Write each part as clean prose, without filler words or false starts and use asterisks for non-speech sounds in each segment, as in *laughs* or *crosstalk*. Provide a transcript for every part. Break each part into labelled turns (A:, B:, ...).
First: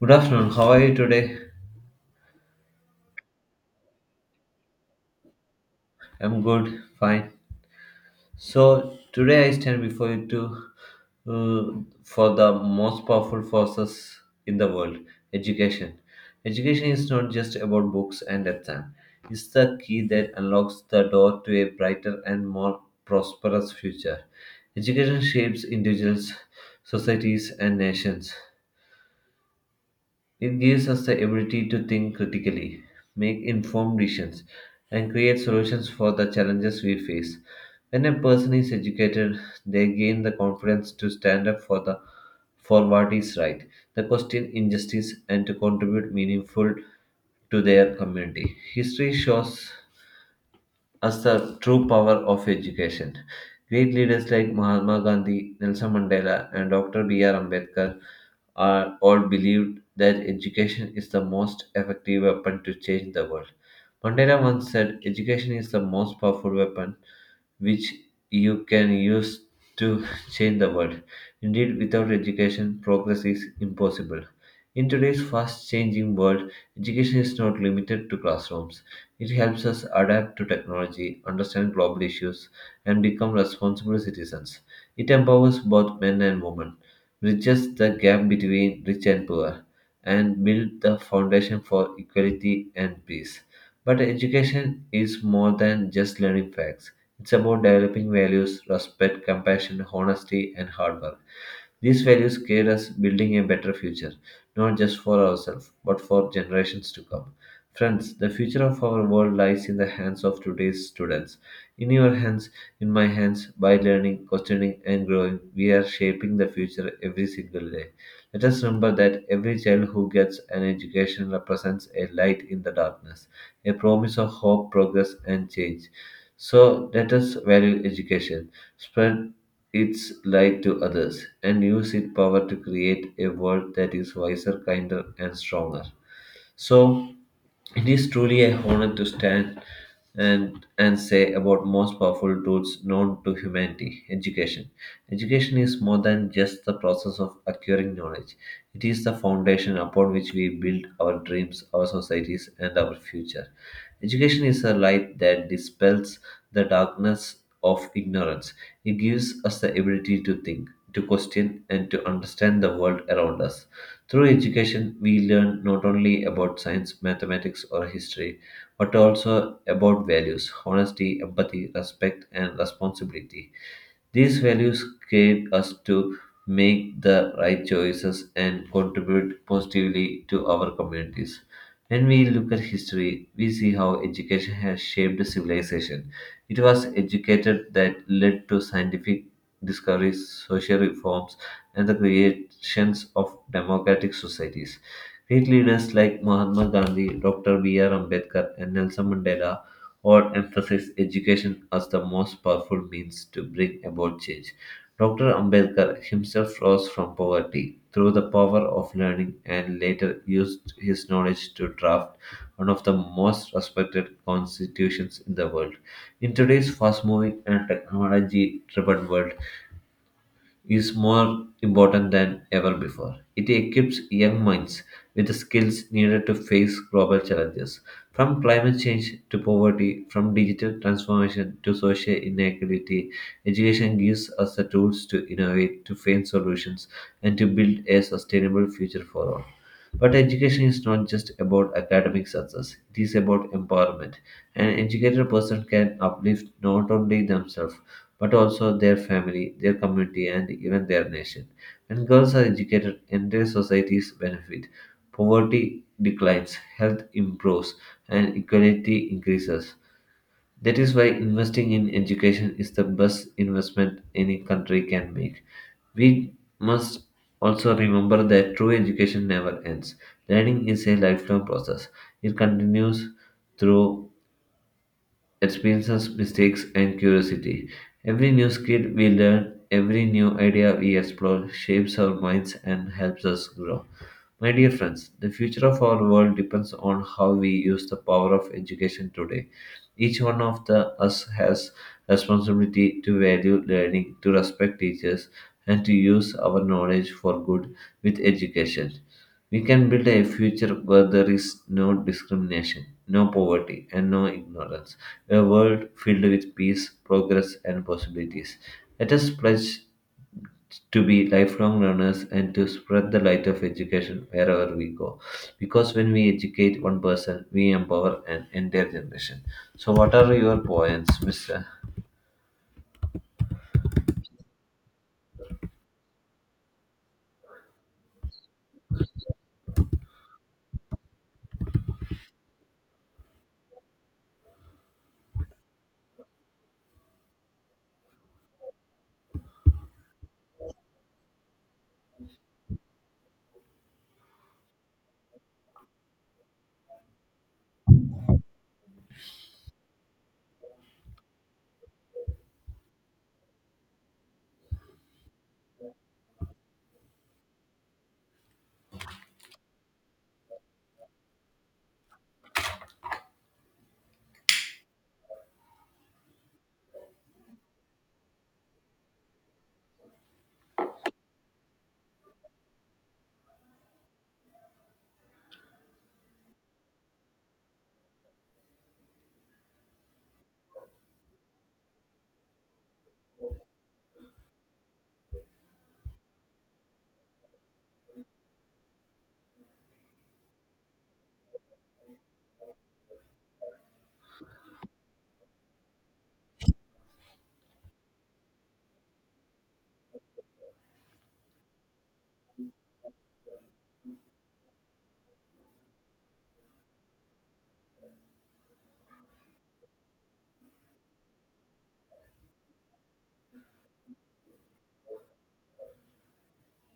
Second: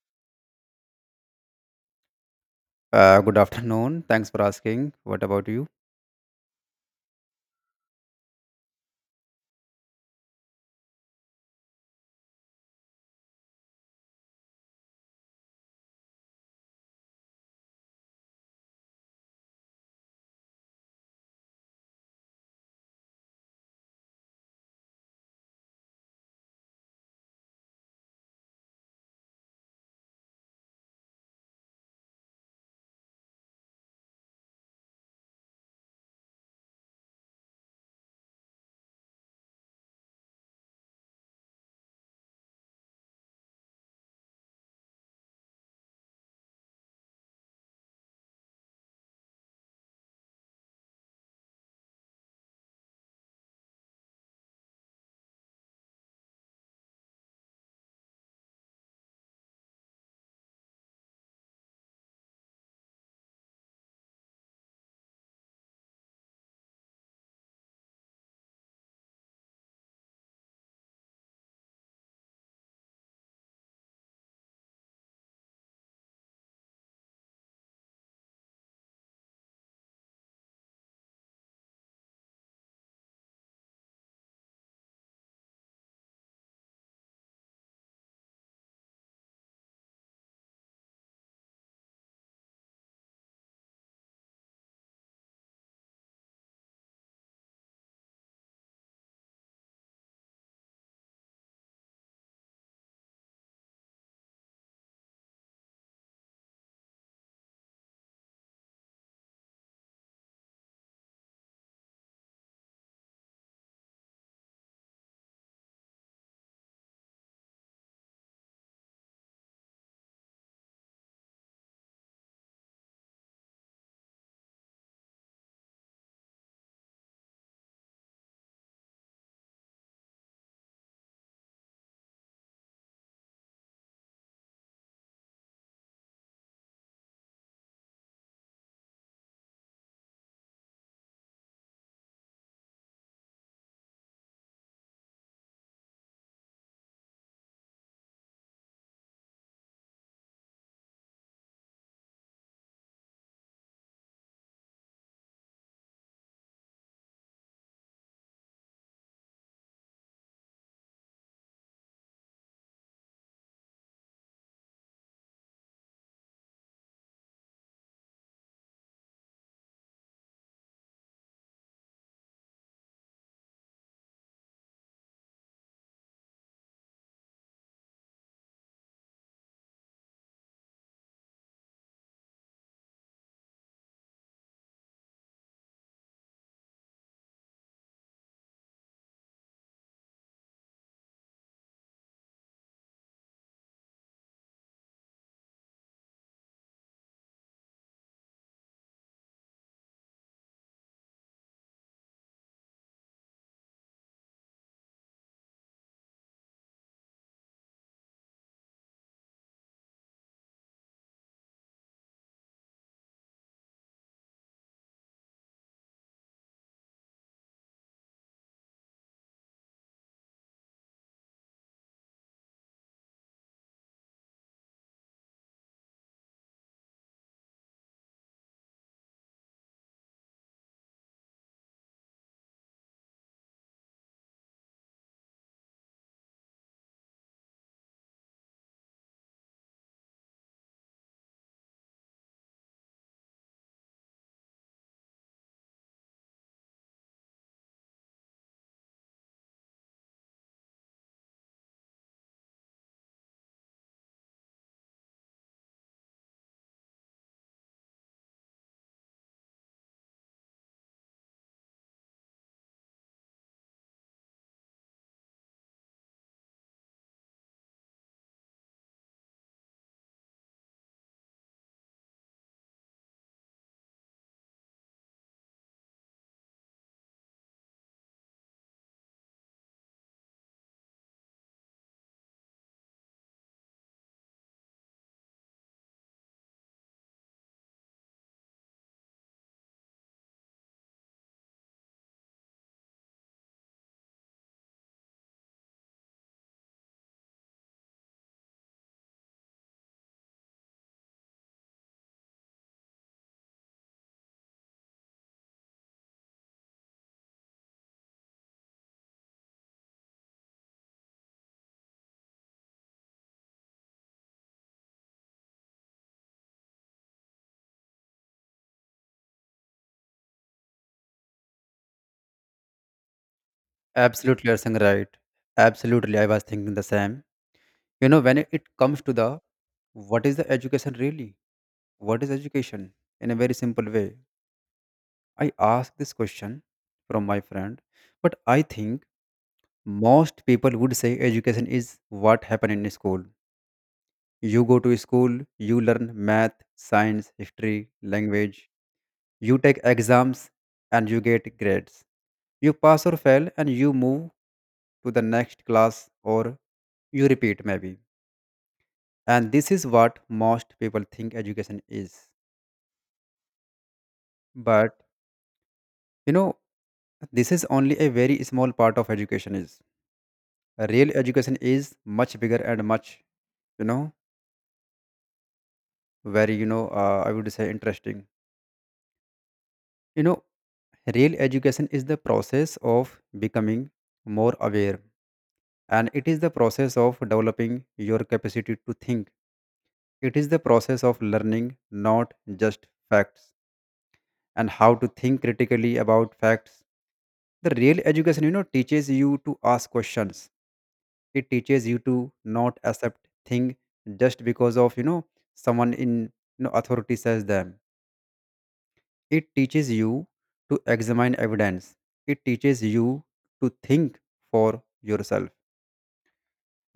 A: Good afternoon. How are you today?
B: Good afternoon. Thanks for asking. What about you?
A: I'm good, fine. So today I stand before you to uh, for the most powerful forces in the world, education. Education is not just about books and exam. It's the key that unlocks the door to a brighter and more prosperous future. Education shapes individuals, societies, and nations. It gives us the ability to think critically, make informed decisions, and create solutions for the challenges we face. When a person is educated, they gain the confidence to stand up for what is right, the question injustice, and to contribute meaningful to their community. History shows as the true power of education. Great leaders like Mahatma Gandhi, Nelson Mandela, and Dr. B.R. Ambedkar are all believed that education is the most effective weapon to change the world. Mandela once said, Education is the most powerful weapon which you can use to *laughs* change the world. Indeed, without education, progress is impossible. In today's fast changing world, education is not limited to classrooms. It helps us adapt to technology, understand global issues, and become responsible citizens. It empowers both men and women, bridges the gap between rich and poor, and builds the foundation for equality and peace. But education is more than just learning facts. It's about developing values, respect, compassion, honesty, and hard work. These values guide us building a better future, not just for ourselves, but for generations to come. Friends, the future of our world lies in the hands of today's students. In your hands, in my hands, by learning, questioning, and growing, we are shaping the future every single day. Let us remember that every child who gets an education represents a light in the darkness, a promise of hope, progress, and change. So let us value education, spread its light to others, and use its power to create a world that is wiser, kinder, and stronger. So it is truly a honor to stand and say about most powerful tools known to humanity education, education is more than just the process of acquiring knowledge. It is the foundation upon which we build our dreams, our societies, and our future. Education is a light that dispels the darkness of ignorance. It gives us the ability to think, to question, and to understand the world around us. Through education, we learn not only about science, mathematics, or history, but also about values, honesty, empathy, respect, and responsibility. These values guide us to make the right choices and contribute positively to our communities. When we look at history, we see how education has shaped civilization. It was education that led to scientific discoveries, social reforms, and the creations of democratic societies. Great leaders like Mahatma Gandhi, Dr. B.R. Ambedkar, and Nelson Mandela or emphasized education as the most powerful means to bring about change. Dr. Ambedkar himself rose from poverty through the power of learning and later used his knowledge to draft one of the most respected constitutions in the world. In today's fast moving and technology driven world, is more important than ever before. It equips young minds with the skills needed to face global challenges, from climate change to poverty, from digital transformation to social inequality. Education gives us the tools to innovate, to find solutions, and to build a sustainable future for all. But education is not just about academic success, it is about empowerment. An educated person can uplift not only themselves but also their family, their community, and even their nation. When girls are educated, entire societies benefit. Poverty declines, health improves, and equality increases. That is why investing in education is the best investment any country can make. We must also remember that true education never ends. Learning is a lifelong process. It continues through experiences, mistakes, and curiosity. Every new skill we learn, every new idea we explore, shapes our minds and helps us grow. My dear friends, the future of our world depends on how we use the power of education today. Each one of the us has responsibility to value learning, to respect teachers, and to use our knowledge for good with education. We can build a future where there is no discrimination, no poverty, and no ignorance. A world filled with peace, progress, and possibilities. Let us pledge to be lifelong learners and to spread the light of education wherever we go. Because when we educate one person, we empower an entire generation. So, what are your points, Mr.?
B: Absolutely, you're saying right. Absolutely, I was thinking the same. When it comes to the what is the education really? What is education? In a very simple way, I asked this question from my friend, but I think most people would say education is what happened in school. You go to school, you learn math, science, history, language, you take exams and you get grades. You pass or fail and you move to the next class or you repeat maybe. And this is what most people think education is. But you know, this is only a very small part of education is. Real education is much bigger and much, you know, very, I would say interesting. You know, Real education is the process of becoming more aware, and it is the process of developing your capacity to think. It is the process of learning not just facts and how to think critically about facts. The real education, teaches you to ask questions. It teaches you to not accept thing just because of someone in authority says them. It teaches you to examine evidence. It teaches you to think for yourself.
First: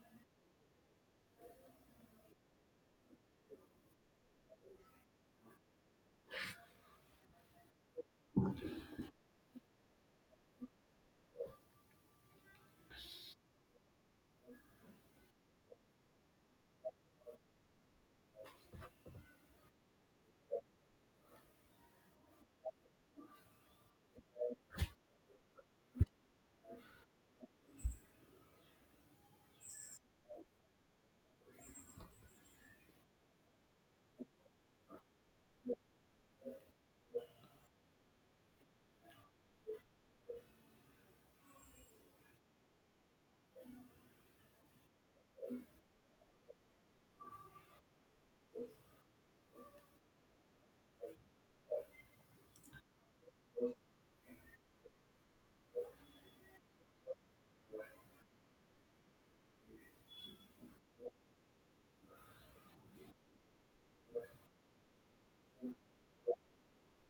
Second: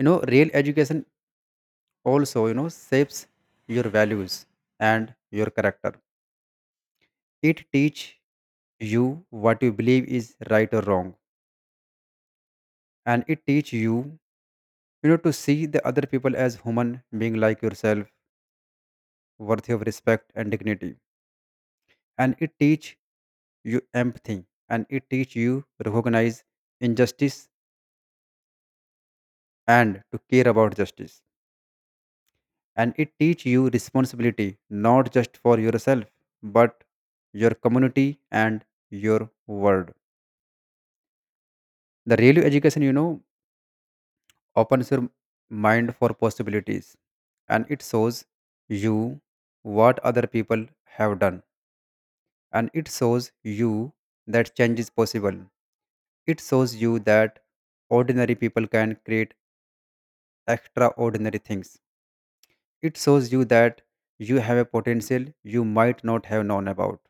B: Real education also, shapes your values and your character. It teach you what you believe is right or wrong. And it teach you, to see the other people as human being like yourself, worthy of respect and dignity. And it teach you empathy and it teach you recognize injustice and to care about justice, and it teach you responsibility not just for yourself but your community and your world. The real education, opens your mind for possibilities, and it shows you what other people have done, and it shows you that change is possible. It shows you that ordinary people can create extraordinary things. It shows you that you have a potential you might not have known about.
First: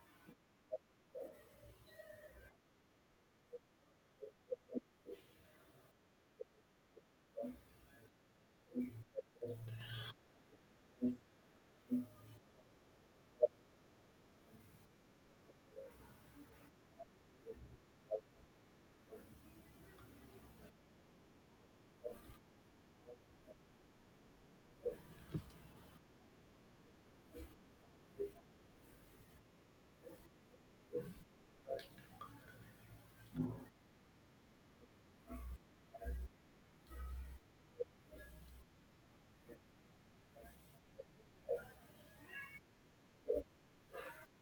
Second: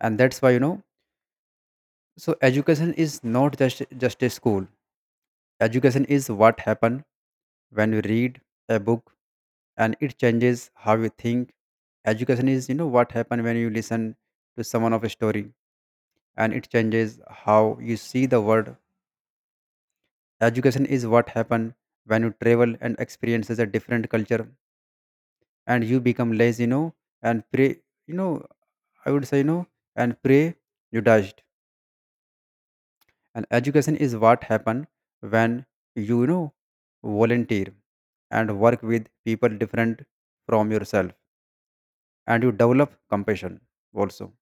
B: And that's why, so education is not just a school. Education is what happen when you read a book and it changes how you think. Education is, what happen when you listen to someone of a story and it changes how you see the world. Education is what happen when you travel and experiences a different culture and you become lazy, and pray, you know I would say, and pray you dashed. And education is what happen when you know volunteer and work with people different from yourself and you develop compassion. Also,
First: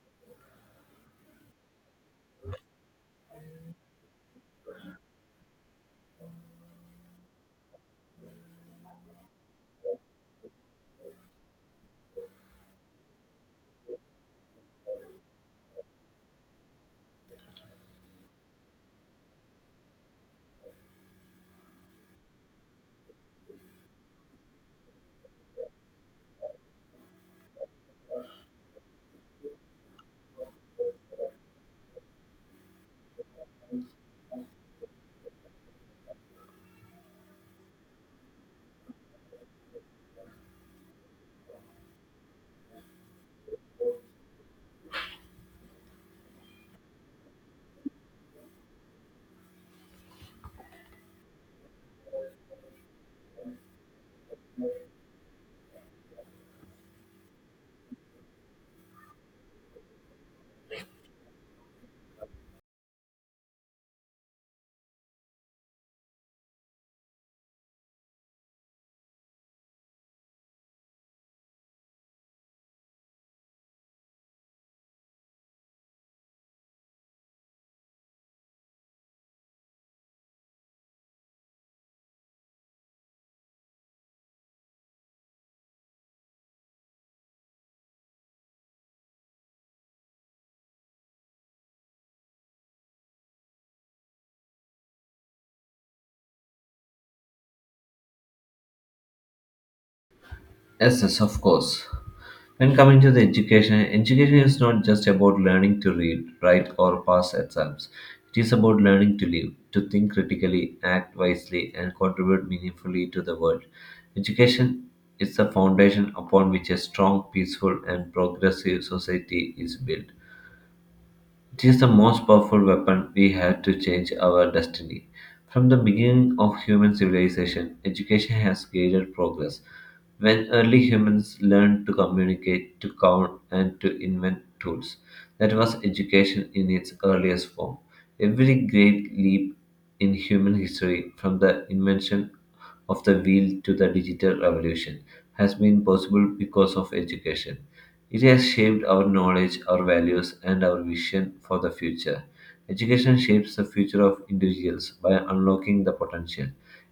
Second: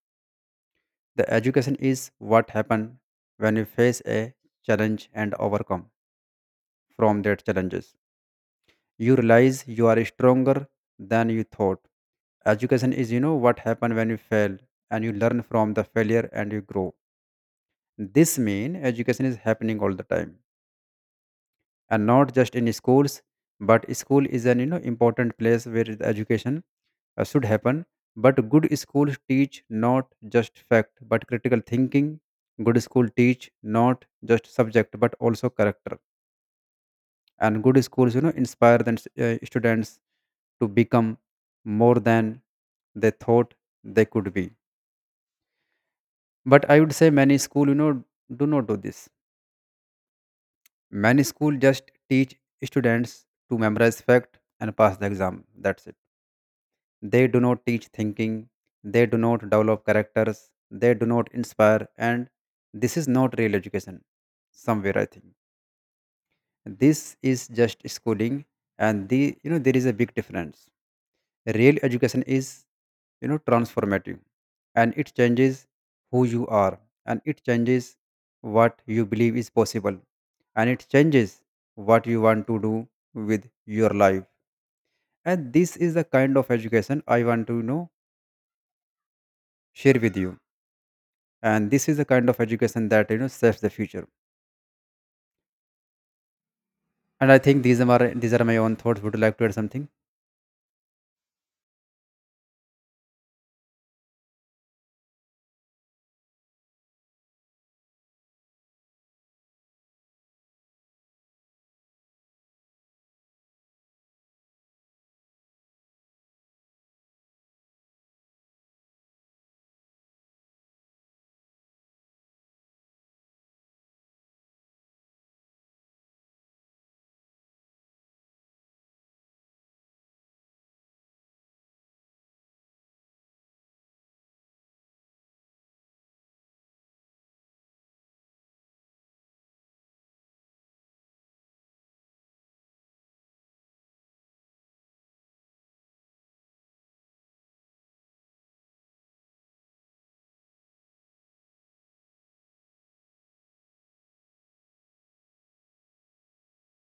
B: the education is what happen when you face a challenge and overcome from that challenges, you realize you are stronger than you thought. Education is, what happen when you fail and you learn from the failure and you grow. This mean education is happening all the time and not just in schools, but school is an, important place where the education should happen. But good schools teach not just fact but critical thinking. Good school teach not just subject but also character. And good schools, inspire the students to become more than they thought they could be. But I would say many school, do not do this. Many school just teach students to memorize fact and pass the exam. That's it. They do not teach thinking, they do not develop characters, they do not inspire, and this is not real education somewhere I think. This is just schooling and the, there is a big difference. Real education is, transformative, and it changes who you are, and it changes what you believe is possible, and it changes what you want to do with your life. And this is the kind of education I want to, share with you. And this is the kind of education that, saves the future. And I think these are my own thoughts. Would you like to add something?
A: Yes, yes, of course. When coming to the education, education is not just about learning to read, write, or pass exams. It is about learning to live, to think critically, act wisely, and contribute meaningfully to the world. Education is the foundation upon which a strong, peaceful, and progressive society is built. It is the most powerful weapon we have to change our destiny. From the beginning of human civilization, education has guided progress. When early humans learned to communicate, to count, and to invent tools, that was education in its earliest form. Every great leap in human history, from the invention of the wheel to the digital revolution, has been possible because of education. It has shaped our knowledge, our values, and our vision for the future. Education shapes the future of individuals by unlocking the potential.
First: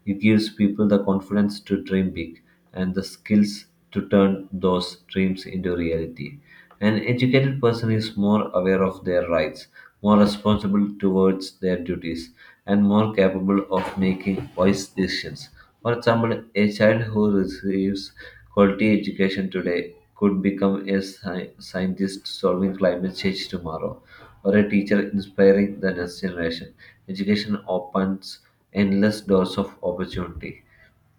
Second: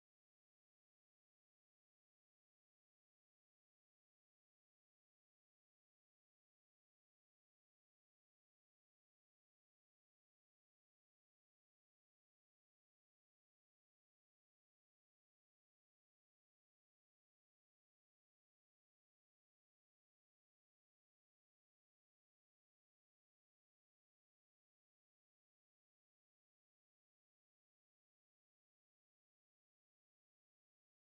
A: It gives people the confidence to dream big and the skills to turn those dreams into reality. An educated person is more aware of their rights, more responsible towards their duties, and more capable of making wise decisions. For example, a child who receives quality education today could become a scientist solving climate change tomorrow, or a teacher inspiring the next generation. Education opens endless doors of opportunity.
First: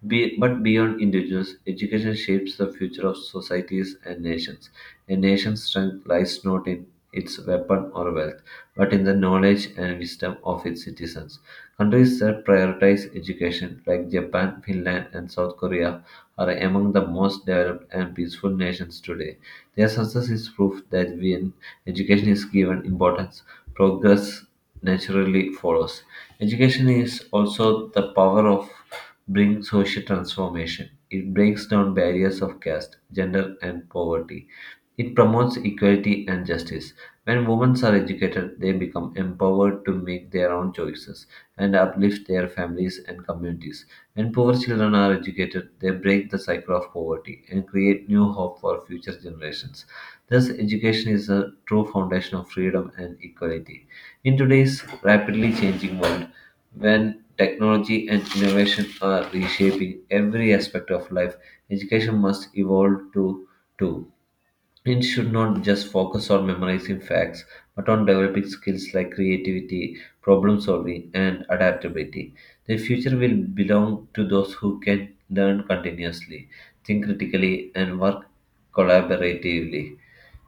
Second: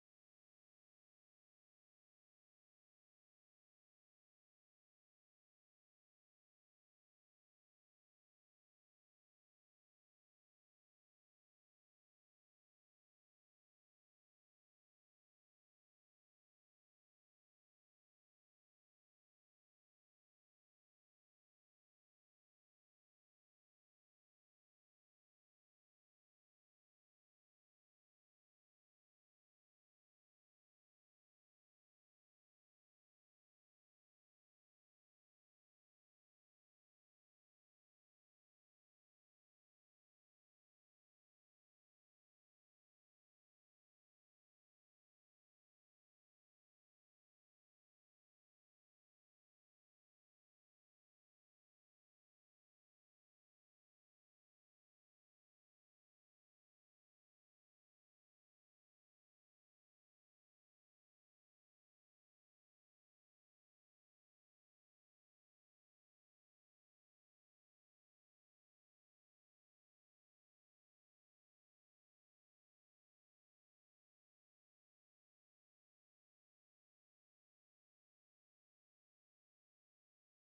A: But beyond individuals, education shapes the future of societies and nations. A nation's strength lies not in its weapon or wealth, but in the knowledge and wisdom of its citizens. Countries that prioritize education, like Japan, Finland, and South Korea, are among the most developed and peaceful nations today. Their success is proof that when education is given importance, progress naturally follows. Education is also the power of bring social transformation. It breaks down barriers of caste, gender, and poverty. It promotes equality and justice. When women are educated, they become empowered to make their own choices and uplift their families and communities. When poor children are educated, they break the cycle of poverty and create new hope for future generations. Thus, education is the true foundation of freedom and equality. In today's rapidly changing world, when technology and innovation are reshaping every aspect of life, education must evolve to too. It should not just focus on memorizing facts, but on developing skills like creativity, problem solving, and adaptability. The future will belong to those who can learn continuously, think critically, and work collaboratively.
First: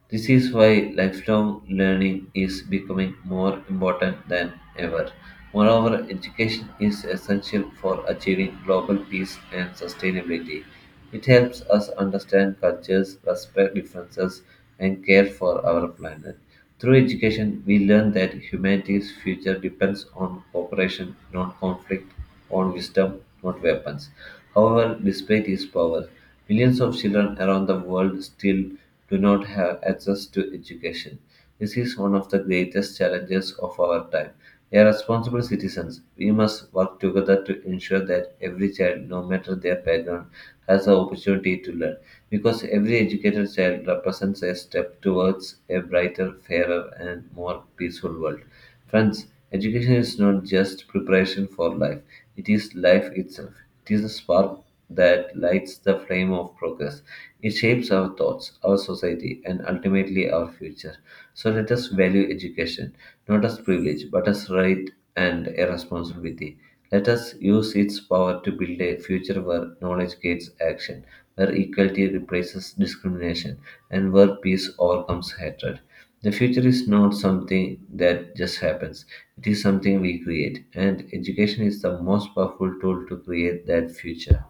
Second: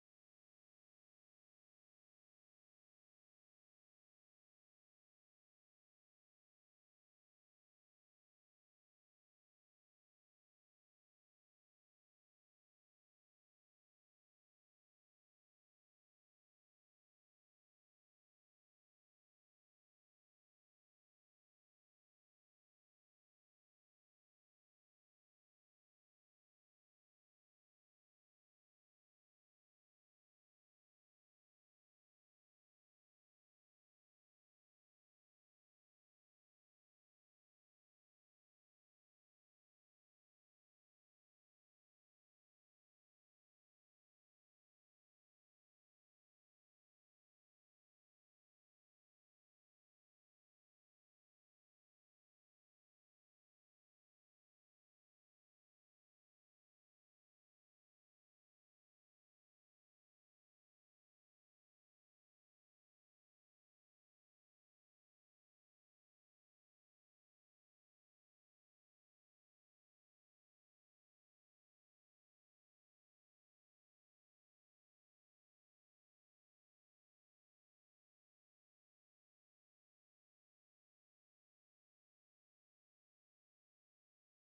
A: This is why lifelong learning is becoming more important than ever. Moreover, education is essential for achieving global peace and sustainability. It helps us understand cultures, respect differences, and care for our planet. Through education, we learn that humanity's future depends on cooperation, not conflict, on wisdom, not weapons. However, despite its power, millions of children around the world still do not have access to education. This is one of the greatest challenges of our time. As responsible citizens, we must work together to ensure that every child, no matter their background, has the opportunity to learn. Because every educated child represents a step towards a brighter, fairer, and more peaceful world. Friends, education is not just preparation for life, it is life itself. It is the spark that lights the flame of progress. It shapes our thoughts, our society, and ultimately our future. So let us value education, not as privilege, but as right and a responsibility. Let us use its power to build a future where knowledge gates action, where equality replaces discrimination, and where peace overcomes hatred. The future is not something that just happens, it is something we create, and education is the most powerful tool to create that future.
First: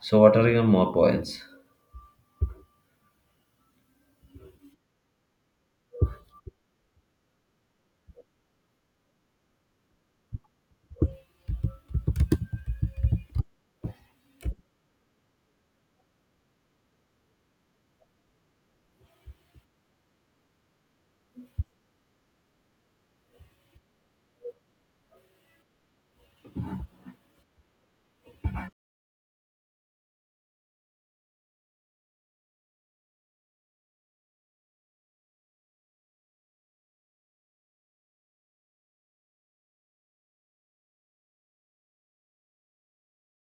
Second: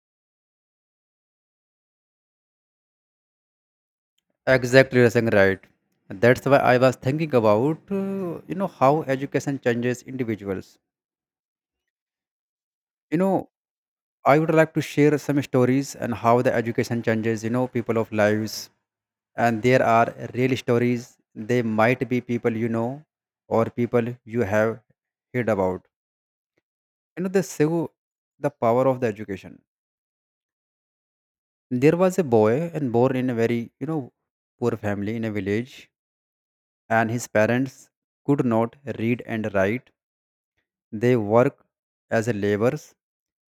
A: So, what are your more points?
B: Exactly, you're saying right. That's why I was thinking about how education changes individuals. you know I would like to share some stories and how the education changes, people of lives. And there are real stories. They might be people you know or people you have heard about. They show the power of the education. There was a boy and born in a very, poor family in a village, and his parents could not read and write. They worked as a laborers.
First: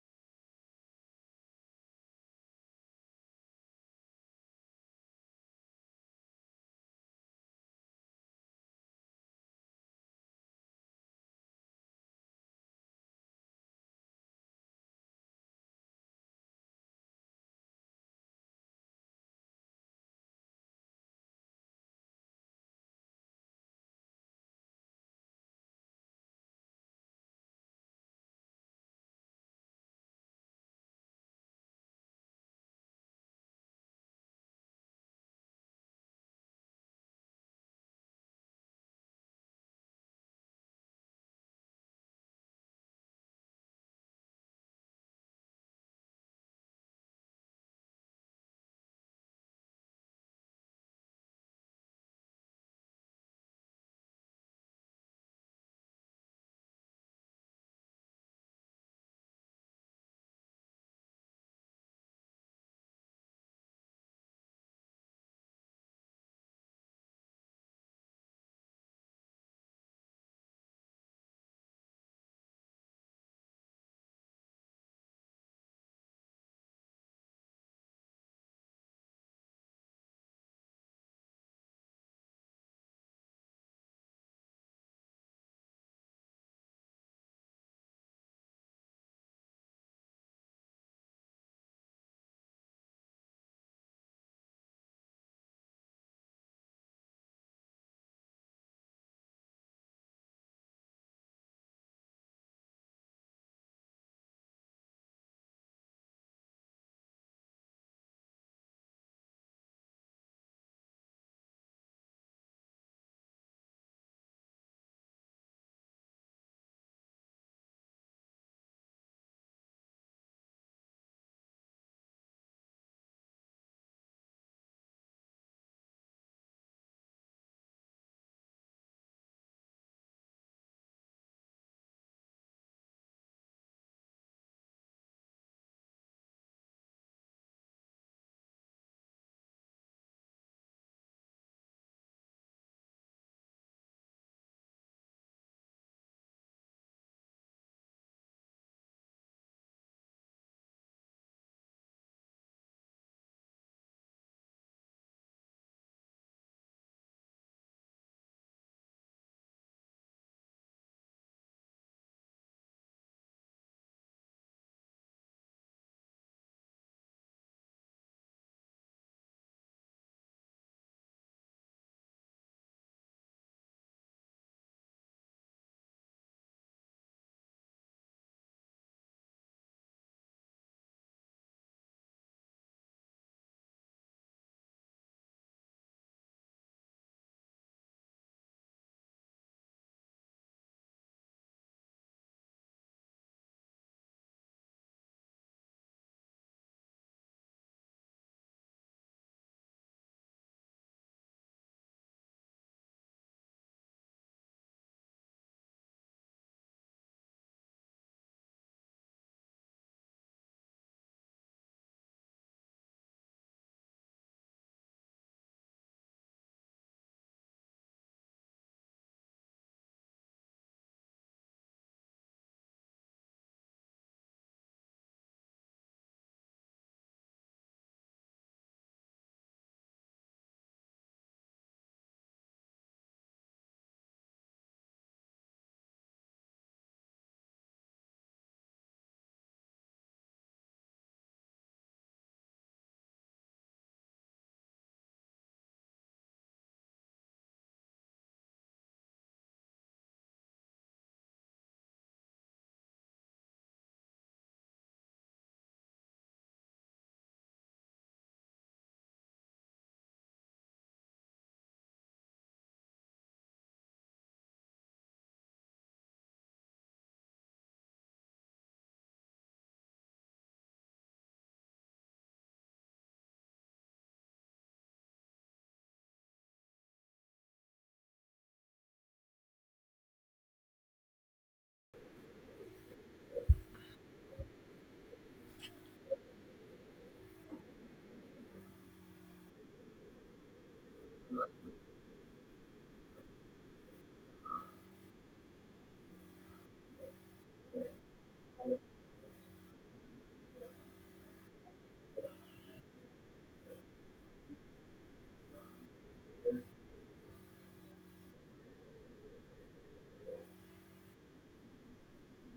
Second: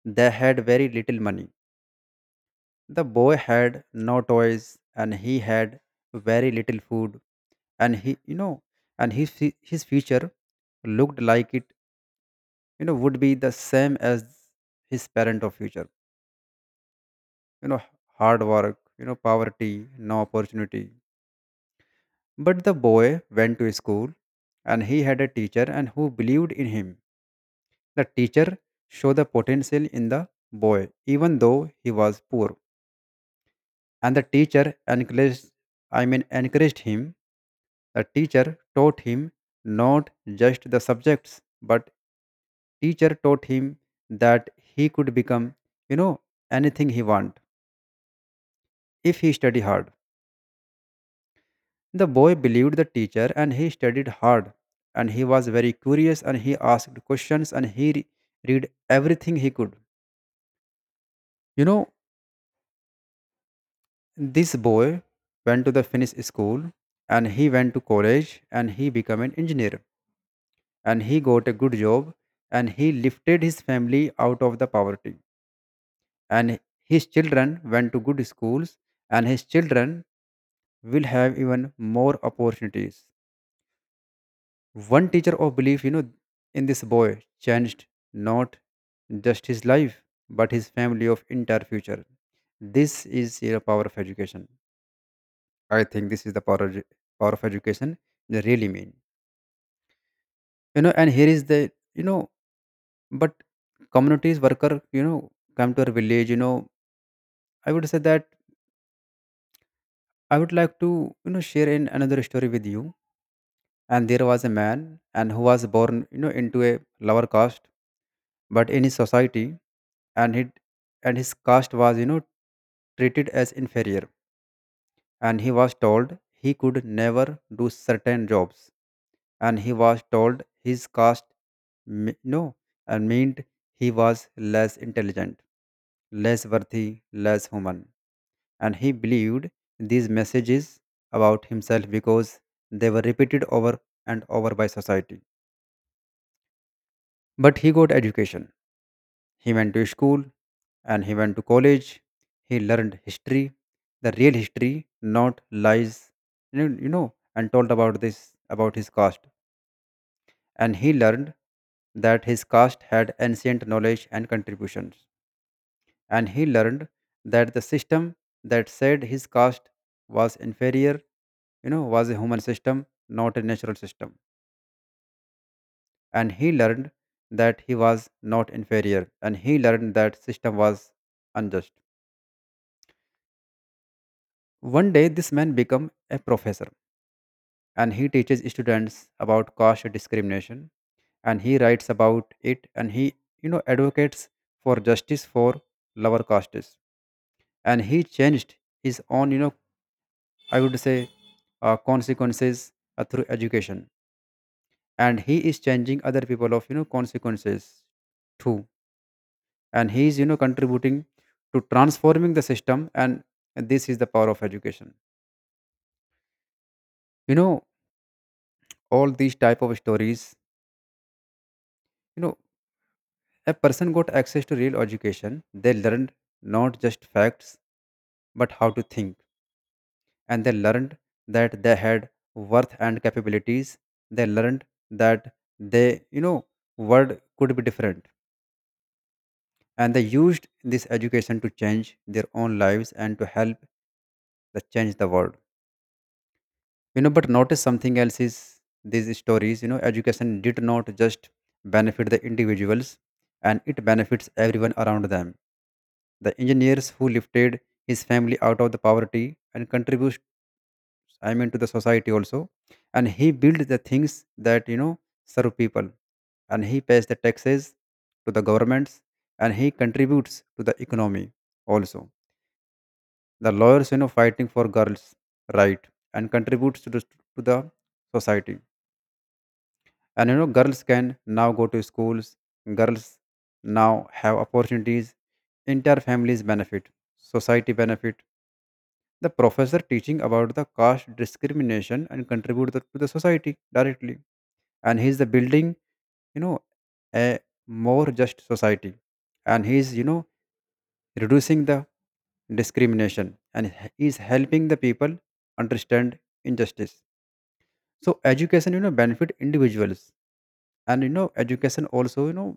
B: They had very little money. The boy had no toys and he had very little food. And he, and his future looked like it, would be the same as his parent of future. you know hard work, poverty, no opportunity. But the boy went to school and he had a teacher and who believed in him. The teacher saw the potential in the boy even though he was poor. And the teacher encouraged, I mean encouraged him. The teacher taught him not just the subjects but teacher taught him that he could become, you know anything he want if he study hard. The boy believed the teacher and he studied hard, and he was very curious, and he asked questions, and read everything he could. You know, this boy went to the Finnish school, and he went to college, and he became an engineer, and he got a good job, and he lifted his family out of the poverty, and his children went to good schools, and his children will have even more opportunities. One teacher of belief, in this boy changed not just his life, but his family of entire future. This is the power of education. I think this is the power of education. They really mean, And here is the, you know, but communities worker, come to our village. I would say that I would like to, share in another story with you. And there was a man, and who was born, into a lower caste but in his society. And he and his caste was, treated as inferior. And he was told he could never do certain jobs. And he was told his caste no and meant he was less intelligent, less worthy, less human. And he believed these messages about himself because they were repeated over and over by society. But he got education. He went to school and he went to college. He learned history, the real history, not lies. And told about this about his caste. And he learned that his caste had ancient knowledge and contributions. And he learned that the system that said his caste was inferior, was a human system, not a natural system. And he learned that he was not inferior. And he learned that system was unjust. One day, this man become a professor, and he teaches students about caste discrimination, and he writes about it, and he, advocates for justice for lower castes. And he changed his own, I would say consequences through education, and he is changing other people of, consequences too, and he is, contributing to transforming the system. And this is the power of education. You know all these type of stories. You know A person got access to real education. They learned not just facts, but how to think. And they learned that they had worth and capabilities. They learned that they, world could be different. And they used this education to change their own lives and to help the change the world. But notice something else is these stories, education did not just benefit the individuals, and it benefits everyone around them. The engineers who lifted his family out of the poverty and contributes, I mean, to the society also. And he built the things that, serve people. And he pays the taxes to the governments and he contributes to the economy also. The lawyers, fighting for girls' right and contributes to to the society. And, girls can now go to schools. Girls now have opportunities. Entire families benefit. Society benefit the professor teaching about the caste discrimination and contribute to the society directly. And he's the building, you know a more just society. And he's, reducing the discrimination. And he's helping the people understand injustice. So education, benefit individuals. And, education also,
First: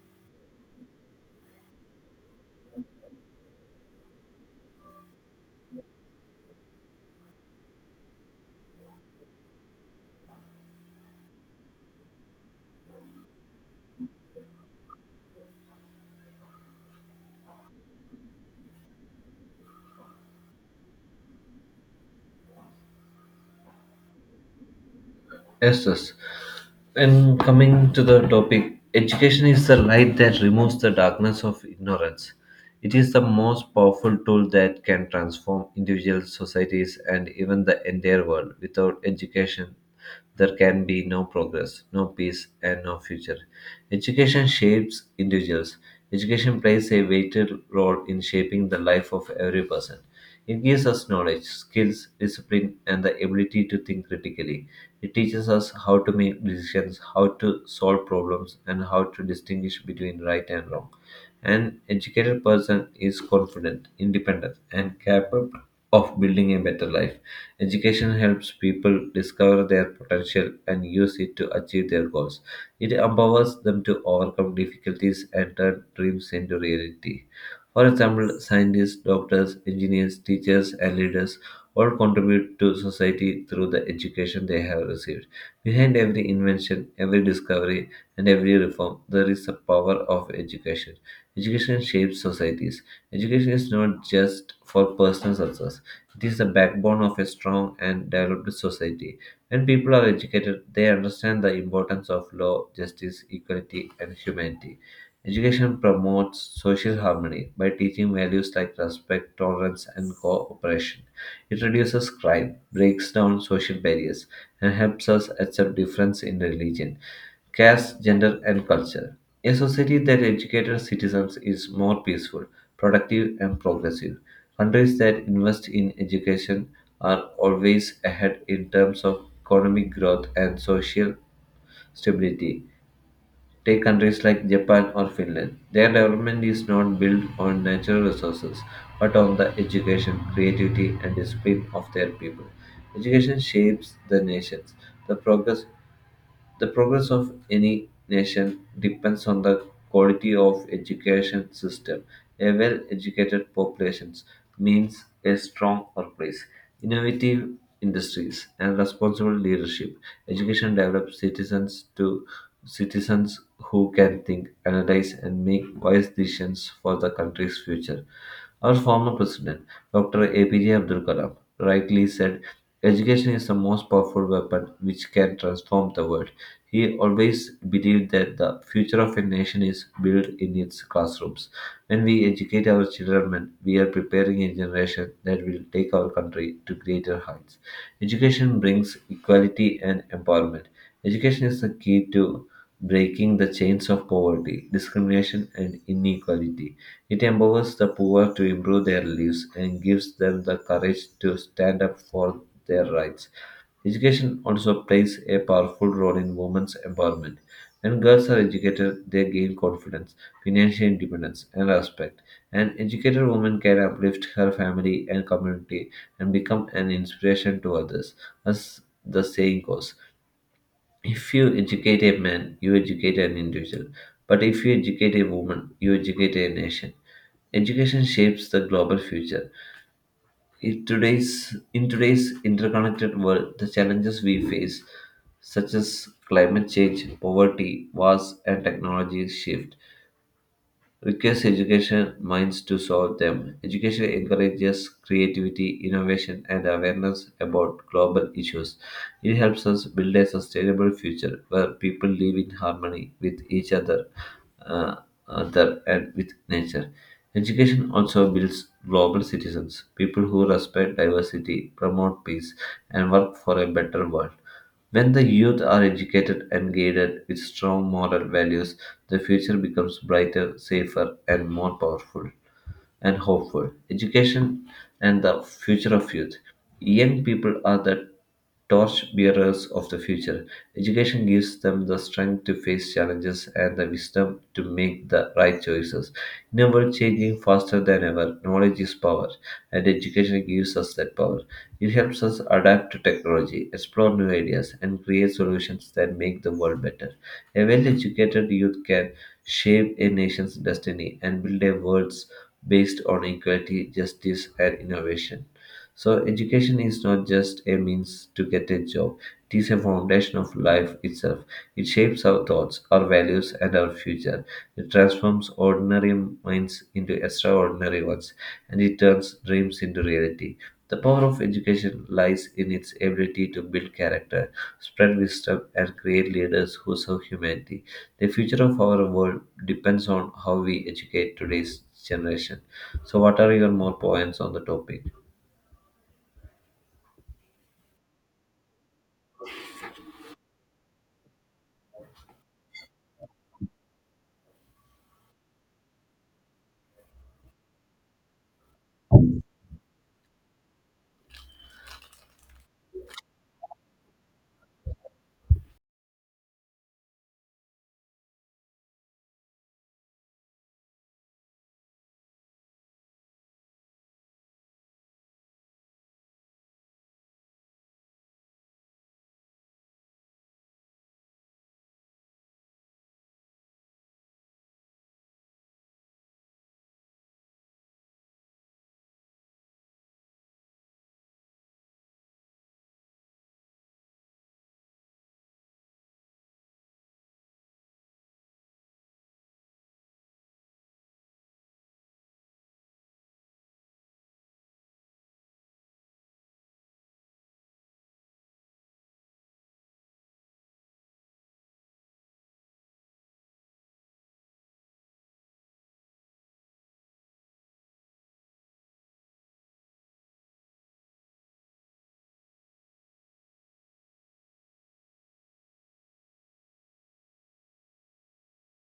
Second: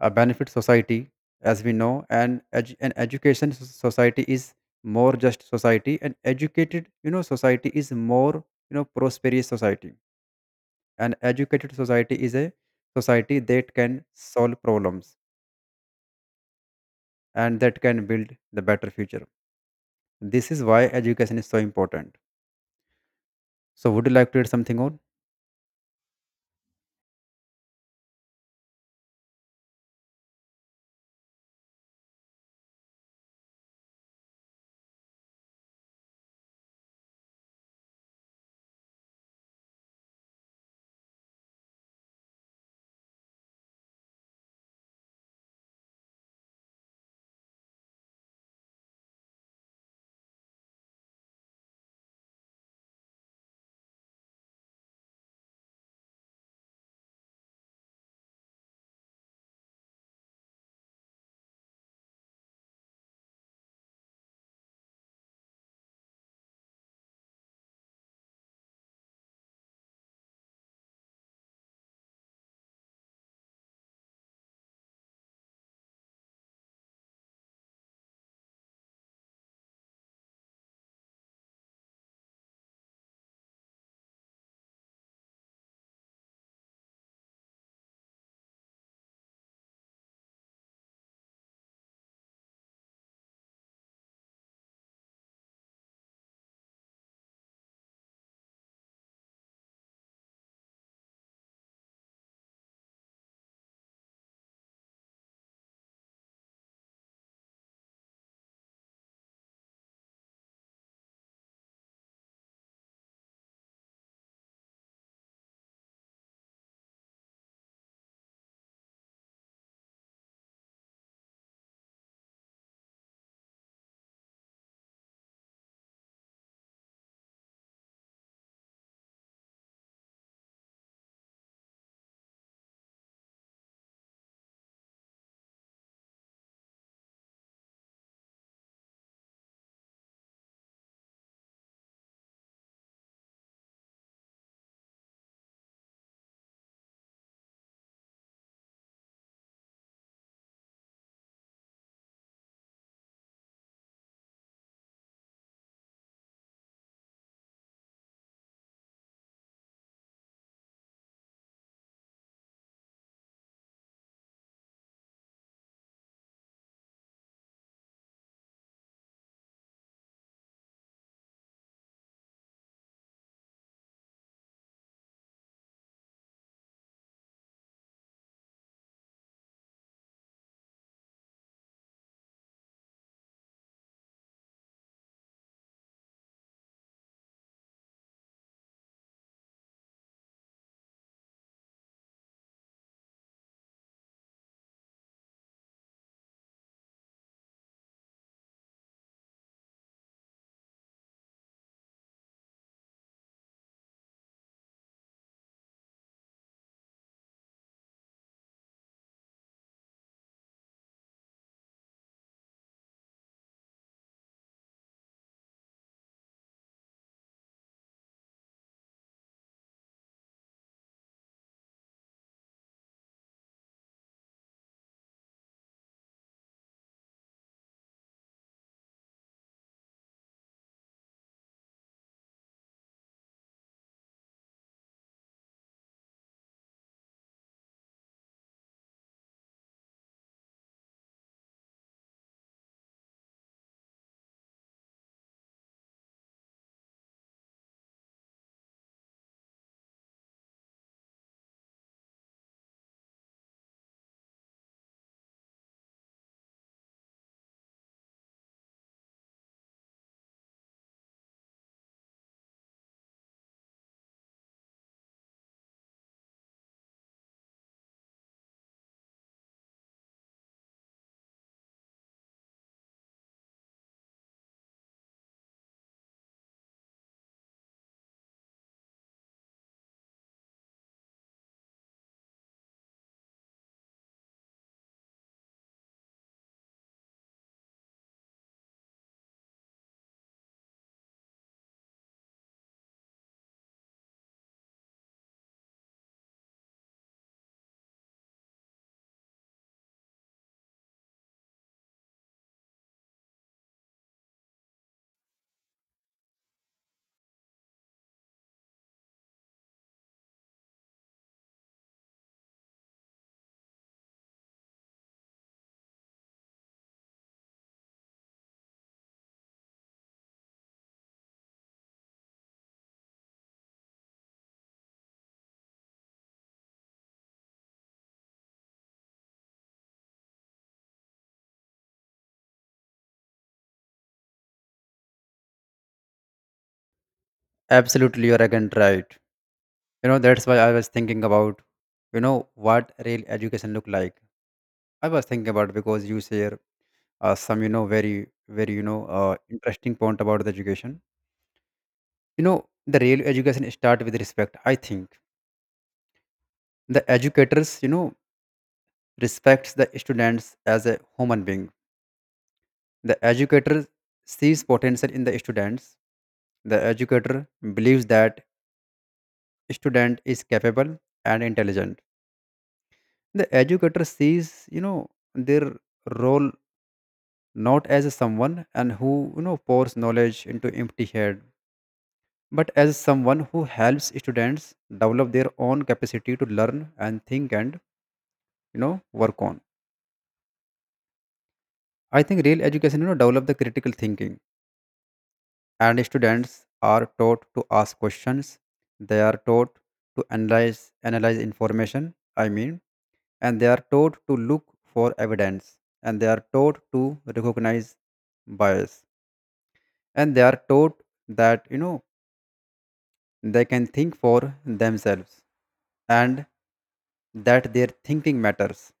B: a benefit society, as we know. And an education society is more just society. And educated, society is more, prosperous society. An educated society is a society that can solve problems and that can build the better future. This is why education is so important. So would you like to add something on?
A: Yes, yes. And coming to the topic, education is the light that removes the darkness of ignorance. It is the most powerful tool that can transform individuals, societies, and even the entire world. Without education, there can be no progress, no peace, and no future. Education shapes individuals. Education plays a vital role in shaping the life of every person. It gives us knowledge, skills, discipline, and the ability to think critically. It teaches us how to make decisions, how to solve problems, and how to distinguish between right and wrong. An educated person is confident, independent, and capable of building a better life. Education helps people discover their potential and use it to achieve their goals. It empowers them to overcome difficulties and turn dreams into reality. For example, scientists, doctors, engineers, teachers, and leaders all contribute to society through the education they have received. Behind every invention, every discovery, and every reform, there is the power of education. Education shapes societies. Education is not just for personal success, it is the backbone of a strong and developed society. When people are educated, they understand the importance of law, justice, equality, and humanity. Education promotes social harmony by teaching values like respect, tolerance, and cooperation. It reduces crime, breaks down social barriers, and helps us accept difference in religion, caste, gender, and culture. A society that educates citizens is more peaceful, productive, and progressive. Countries that invest in education are always ahead in terms of economic growth and social stability. Take countries like Japan or Finland. Their development is not built on natural resources, but on the education, creativity, and discipline of their people. Education shapes the nations. The progress the progress of any nation depends on the quality of education system. A well-educated population means a strong workplace, innovative industries, and responsible leadership. Education develops citizens to Citizens who can think, analyze, and make wise decisions for the country's future. Our former president, Dr. APJ Abdul Kalam, rightly said, Education is the most powerful weapon which can transform the world. He always believed that the future of a nation is built in its classrooms. When we educate our children, we are preparing a generation that will take our country to greater heights. Education brings equality and empowerment. Education is the key to breaking the chains of poverty, discrimination, and inequality. It empowers the poor to improve their lives and gives them the courage to stand up for their rights. Education also plays a powerful role in women's empowerment. When girls are educated, they gain confidence, financial independence, and respect. An educated woman can uplift her family and community and become an inspiration to others. As the saying goes, if you educate a man, you educate an individual. But if you educate a woman, you educate a nation. Education shapes the global future. In today's interconnected world, the challenges we face, such as climate change, poverty, wars, and technology shift, requires education minds to solve them. Education encourages creativity, innovation, and awareness about global issues. It helps us build a sustainable future where people live in harmony with each uh, other and with nature. Education also builds global citizens, people who respect diversity, promote peace, and work for a better world. When the youth are educated and guided with strong moral values, the future becomes brighter, safer, and more powerful and hopeful. Education and the future of youth. Young people are the torch bearers of the future. Education gives them the strength to face challenges and the wisdom to make the right choices. In a world changing faster than ever, knowledge is power, and education gives us that power. It helps us adapt to technology, explore new ideas, and create solutions that make the world better. A well educated youth can shape a nation's destiny and build a world's based on equality, justice, and innovation. So, education is not just a means to get a job, it is a foundation of life itself. It shapes our thoughts, our values, and our future. It transforms ordinary minds into extraordinary ones, and it turns dreams into reality. The power of education lies in its ability to build character, spread wisdom, and create leaders who serve humanity. The future of our world depends on how we educate today's generation. So, what are your more points on the topic?
B: Absolutely, you're again right. That's why I was thinking about, you know what real education look like. I was thinking about because you share some, very, interesting point about the education. The real education start with respect I think. The educators, respects the students as a human being. The educator sees potential in the students. The educator believes that student is capable and intelligent. The educator sees, their role not as someone and who, pours knowledge into empty head, but as someone who helps students develop their own capacity to learn and think and, work on. I think real education, develop the critical thinking. And students are taught to ask questions. They are taught to analyze information, I mean. And they are taught to look for evidence. And they are taught to recognize bias. And they are taught that, they can think for themselves, and that their thinking matters.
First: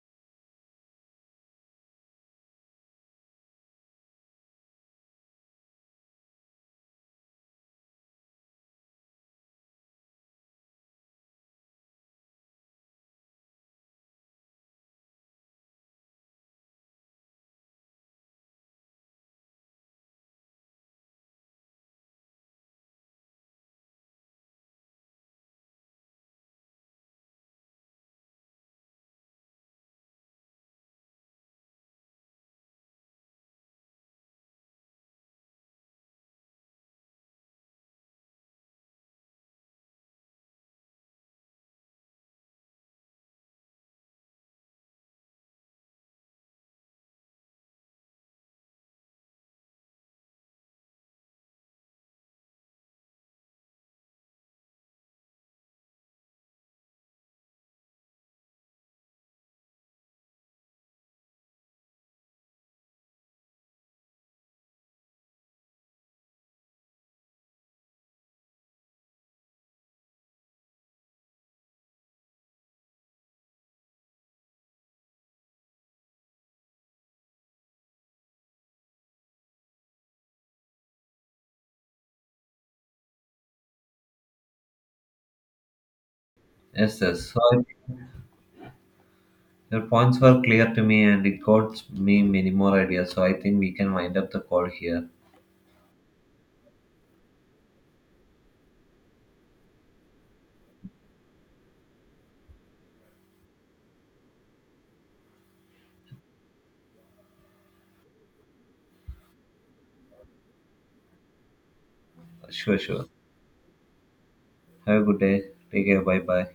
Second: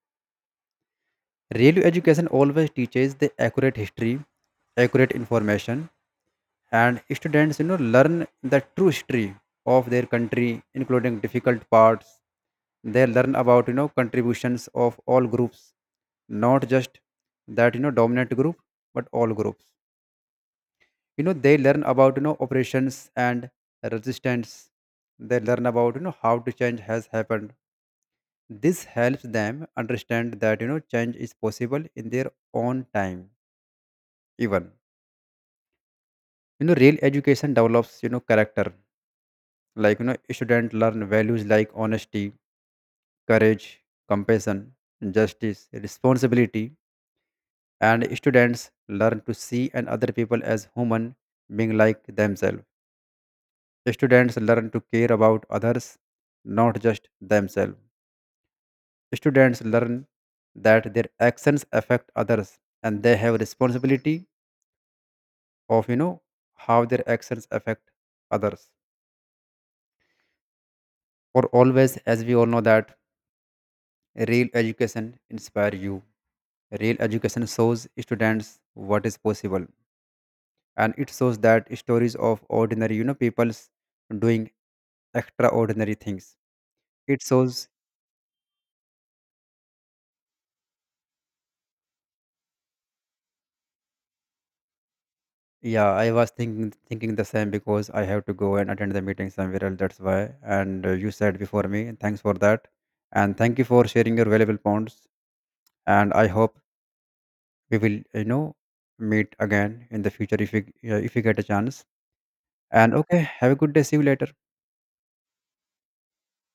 B: Real education always teaches the accurate history, accurate information. And students, learn the true history of their country, including difficult parts. They learn about, contributions of all groups, not just that, dominant group, but all groups. They learn about, operations and resistance. They learn about, how to change has happened. This helps them understand that, change is possible in their own time. Even, real education develops, character. Like, students learn values like honesty, courage, compassion, justice, responsibility. And students learn to see and other people as human being like themselves. Students learn to care about others, not just themselves. Students learn that their actions affect others and they have responsibility of, how their actions affect others. Or always, as we all know that real education inspires you. Real education shows students what is possible, and it shows that stories of ordinary, people's doing extraordinary things.
A: Yes,
B: It
A: yes. So I
B: shows.
A: think your points were clear to me, and it got me many more ideas. So I think we can wind up the call here.
B: Yeah, I was thinking the same because I have to go and attend the meeting somewhere else. That's why. And you said before me, and thanks for that, and thank you for sharing your valuable points. And I hope we will, meet again in the future if we get a chance.
A: Sure,
B: And
A: sure.
B: okay, have a good day. See you later.
A: Have a good day. Take care. Bye, bye.